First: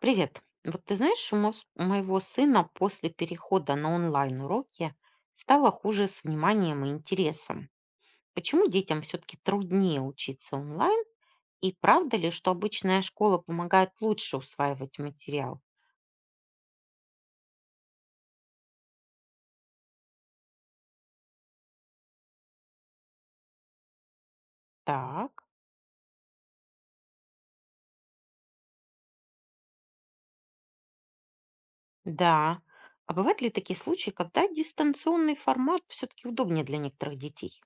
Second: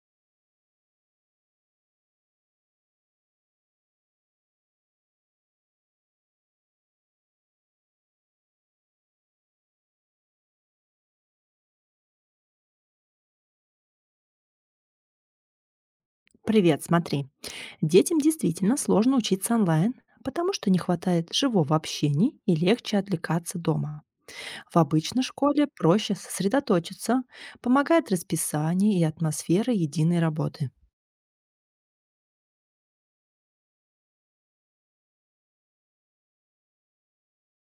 Привет. Вот ты знаешь, у у моего сына после перехода на онлайн-уроки стало хуже с вниманием и интересом. Почему детям все-таки труднее учиться онлайн? И правда ли, что обычная школа помогает лучше усваивать материал? Привет, смотри. Детям действительно сложно учиться онлайн, потому что не хватает живого общения и легче отвлекаться дома. В обычной Так, школе проще сосредоточиться, помогает расписание и атмосфера единой работы. да. А бывают ли такие случаи, когда дистанционный формат все-таки удобнее для некоторых детей?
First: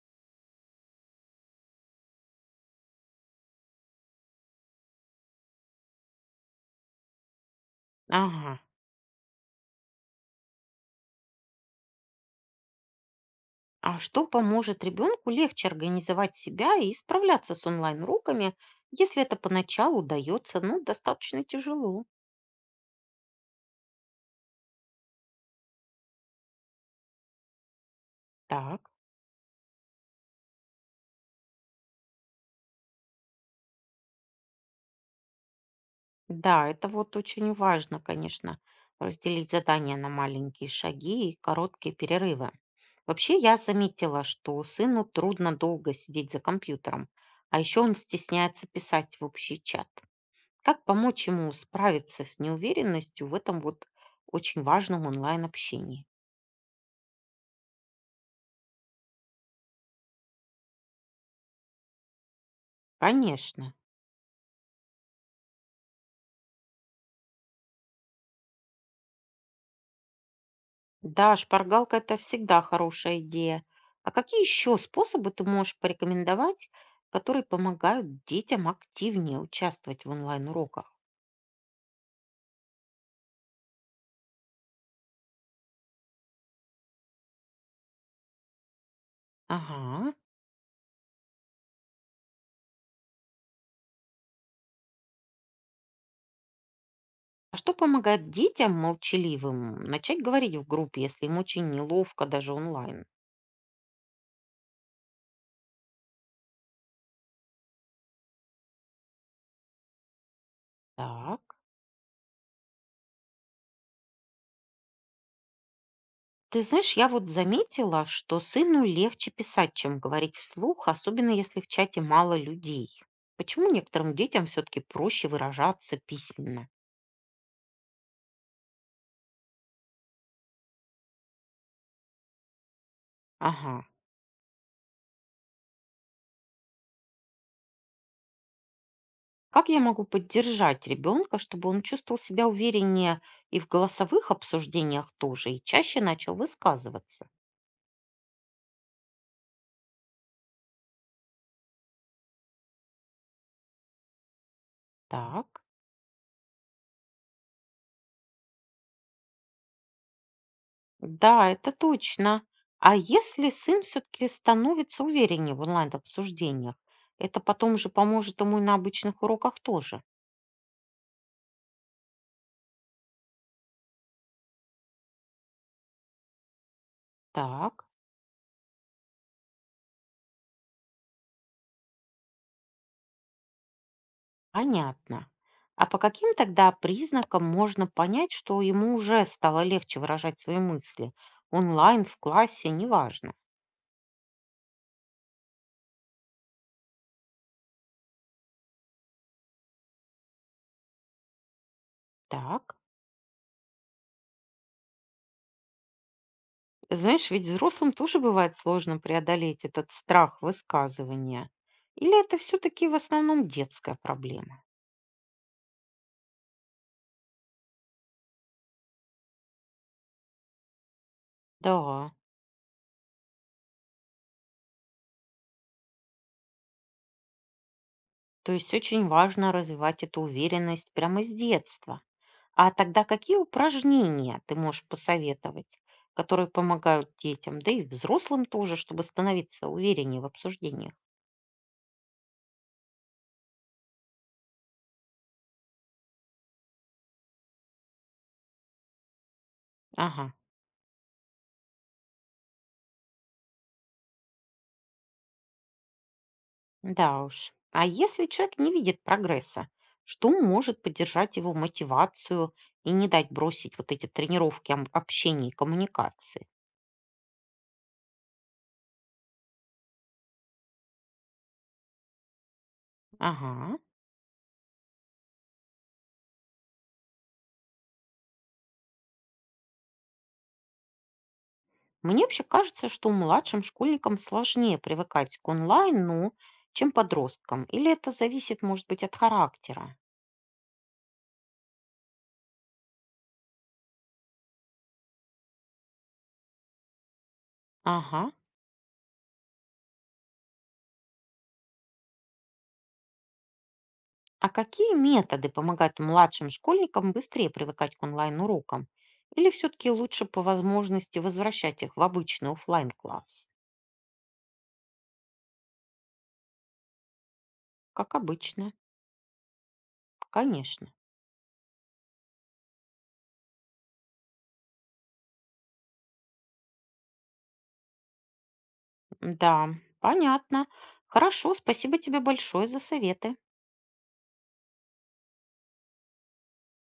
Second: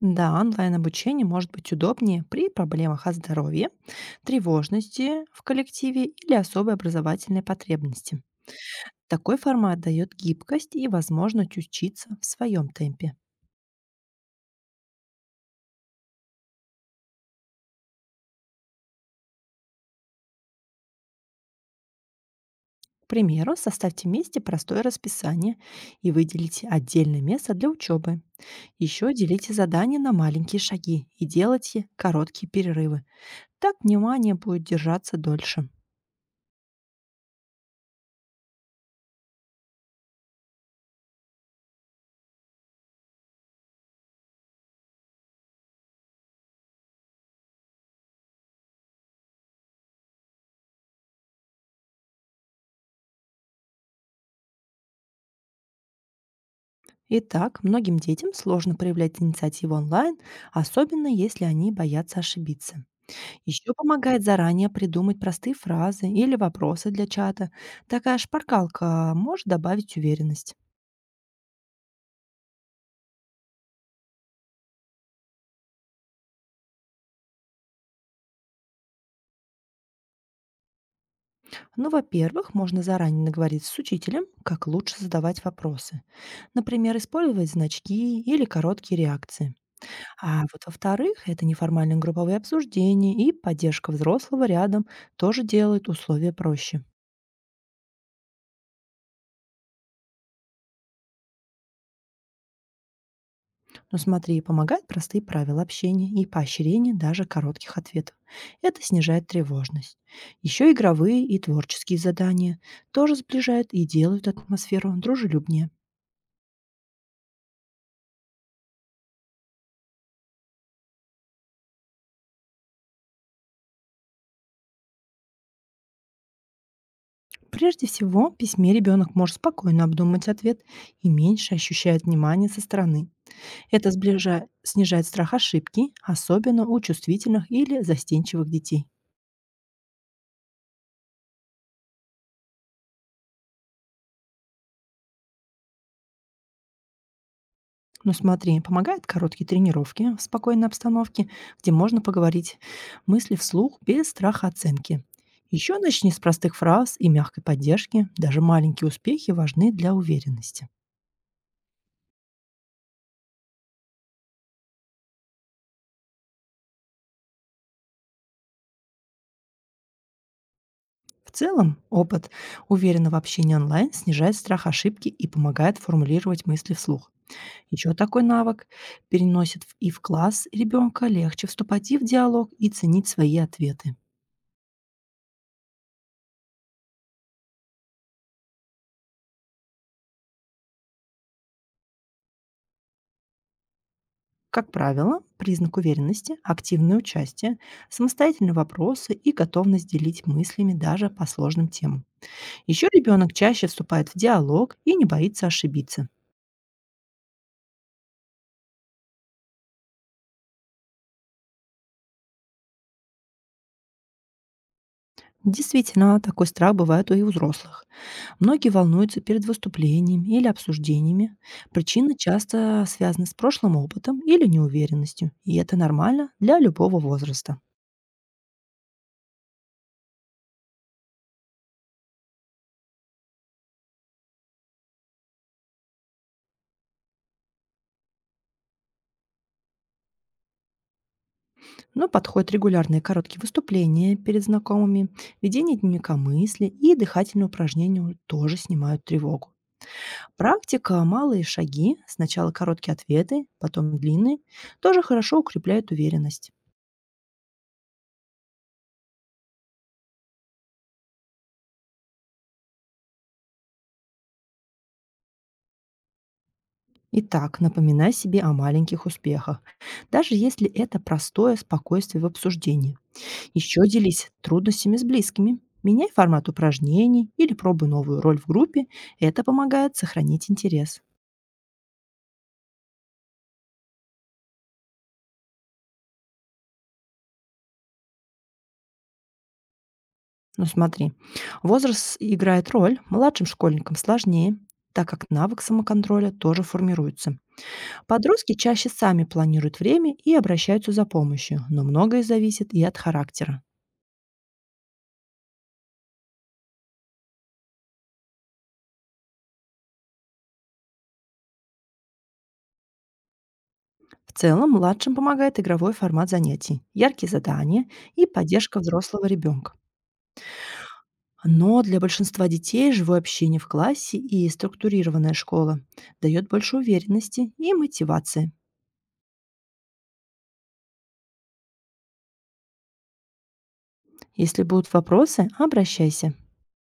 Да, онлайн-обучение может быть удобнее при проблемах о здоровье, тревожности в коллективе или особой образовательной потребности. Ага. Такой формат дает гибкость и возможность учиться в своем темпе. А что поможет ребенку легче организовать себя и справляться с онлайн-уроками, если это поначалу дается, ну, достаточно тяжело? К примеру, составьте вместе простое расписание и выделите отдельное место для учебы. Так, Еще делите задания на маленькие шаги и делайте короткие перерывы. Так внимание будет держаться дольше. да, это вот очень важно, конечно, разделить задания на маленькие шаги и короткие перерывы. Вообще, я заметила, что сыну трудно долго сидеть за компьютером, а еще он стесняется писать в общий чат. Как помочь ему справиться с неуверенностью в этом вот очень важном онлайн-общении? Итак, многим детям сложно проявлять инициативу онлайн, особенно если они боятся ошибиться. Еще Конечно. помогает заранее придумать простые фразы или вопросы для чата. Такая шпаркалка может добавить уверенность. Да, шпаргалка это всегда хорошая идея. А какие еще способы ты можешь порекомендовать, которые помогают детям активнее участвовать в онлайн-уроках? Ну, во-первых, можно заранее наговорить с учителем, как лучше задавать вопросы. Например, использовать значки или короткие реакции. Ага. А вот во-вторых, это неформальные групповые обсуждения и поддержка взрослого рядом тоже делают условия проще. А что помогает детям молчаливым начать говорить в группе, если им очень неловко даже онлайн? Но смотри, помогают простые правила общения и поощрение даже коротких ответов. Это снижает тревожность. Еще игровые и Так. творческие задания тоже сближают и делают атмосферу дружелюбнее. Ты знаешь, я вот заметила, что сыну легче писать, чем говорить вслух, особенно если в чате мало людей. Почему некоторым детям все-таки проще выражаться письменно? Прежде всего, в письме ребенок может спокойно обдумать ответ и меньше ощущает внимания со стороны. Ага. Это снижает страх ошибки, особенно у чувствительных или застенчивых детей. Как я могу поддержать ребенка, чтобы он чувствовал себя увереннее и в голосовых обсуждениях тоже, и чаще начал высказываться? Но смотри, помогают короткие тренировки в спокойной обстановке, где можно поговорить мысли вслух без страха оценки. Так, Еще начни с простых фраз и мягкой поддержки. Даже маленькие успехи важны для уверенности. да, это точно. А если сын все-таки становится увереннее в онлайн-обсуждениях, это потом же поможет ему и на обычных уроках тоже. В целом, опыт уверенного общения онлайн снижает страх ошибки и помогает формулировать мысли вслух. Так, Еще такой навык переносит и в класс ребенка, легче вступать и в диалог, и ценить свои ответы. понятно. А по каким тогда признакам можно понять, что ему уже стало легче выражать свои мысли? Онлайн, в классе, неважно. Как правило, признак уверенности – активное участие, самостоятельные вопросы и готовность делить мыслями даже по сложным темам. Так. Еще ребенок чаще вступает в диалог и не боится ошибиться. Знаешь, ведь взрослым тоже бывает сложно преодолеть этот страх высказывания. Или это все-таки в основном детская проблема? Действительно, такой страх бывает и у взрослых. Многие волнуются перед выступлениями или обсуждениями. Да, Причины часто связаны с прошлым опытом или неуверенностью, и это нормально для любого возраста. то есть очень важно развивать эту уверенность прямо с детства. А тогда какие упражнения ты можешь посоветовать, которые помогают детям, да и взрослым тоже, чтобы становиться увереннее в обсуждениях? Но подходят регулярные короткие выступления перед знакомыми, ведение дневника мысли и дыхательные упражнения тоже снимают тревогу. Ага. Практика, малые шаги, сначала короткие ответы, потом длинные, тоже хорошо укрепляет уверенность. Да уж. А если человек не видит прогресса, что может поддержать его мотивацию и не дать бросить вот эти тренировки общения и коммуникации? Итак, напоминай себе о маленьких успехах, даже если это простое спокойствие в обсуждении. Ага. Еще делись трудностями с близкими. Меняй формат упражнений или пробуй новую роль в группе. Это помогает сохранить интерес. Мне вообще кажется, что младшим школьникам сложнее привыкать к онлайну, чем подросткам. Или это зависит, может быть, от характера? Но смотри, возраст играет роль, младшим школьникам сложнее, так как навык самоконтроля тоже формируется. Ага. Подростки чаще сами планируют время и обращаются за помощью, но многое зависит и от характера. А какие методы помогают младшим школьникам быстрее привыкать к онлайн-урокам? Или все-таки лучше по возможности возвращать их в обычный оффлайн класс. В целом, младшим помогает игровой формат занятий, яркие задания Как и обычно. поддержка взрослого ребенка. Конечно. Но для большинства детей живое общение в классе и структурированная школа дает больше уверенности и мотивации. Да, понятно. Хорошо, спасибо тебе большое за советы. Если будут вопросы, обращайся.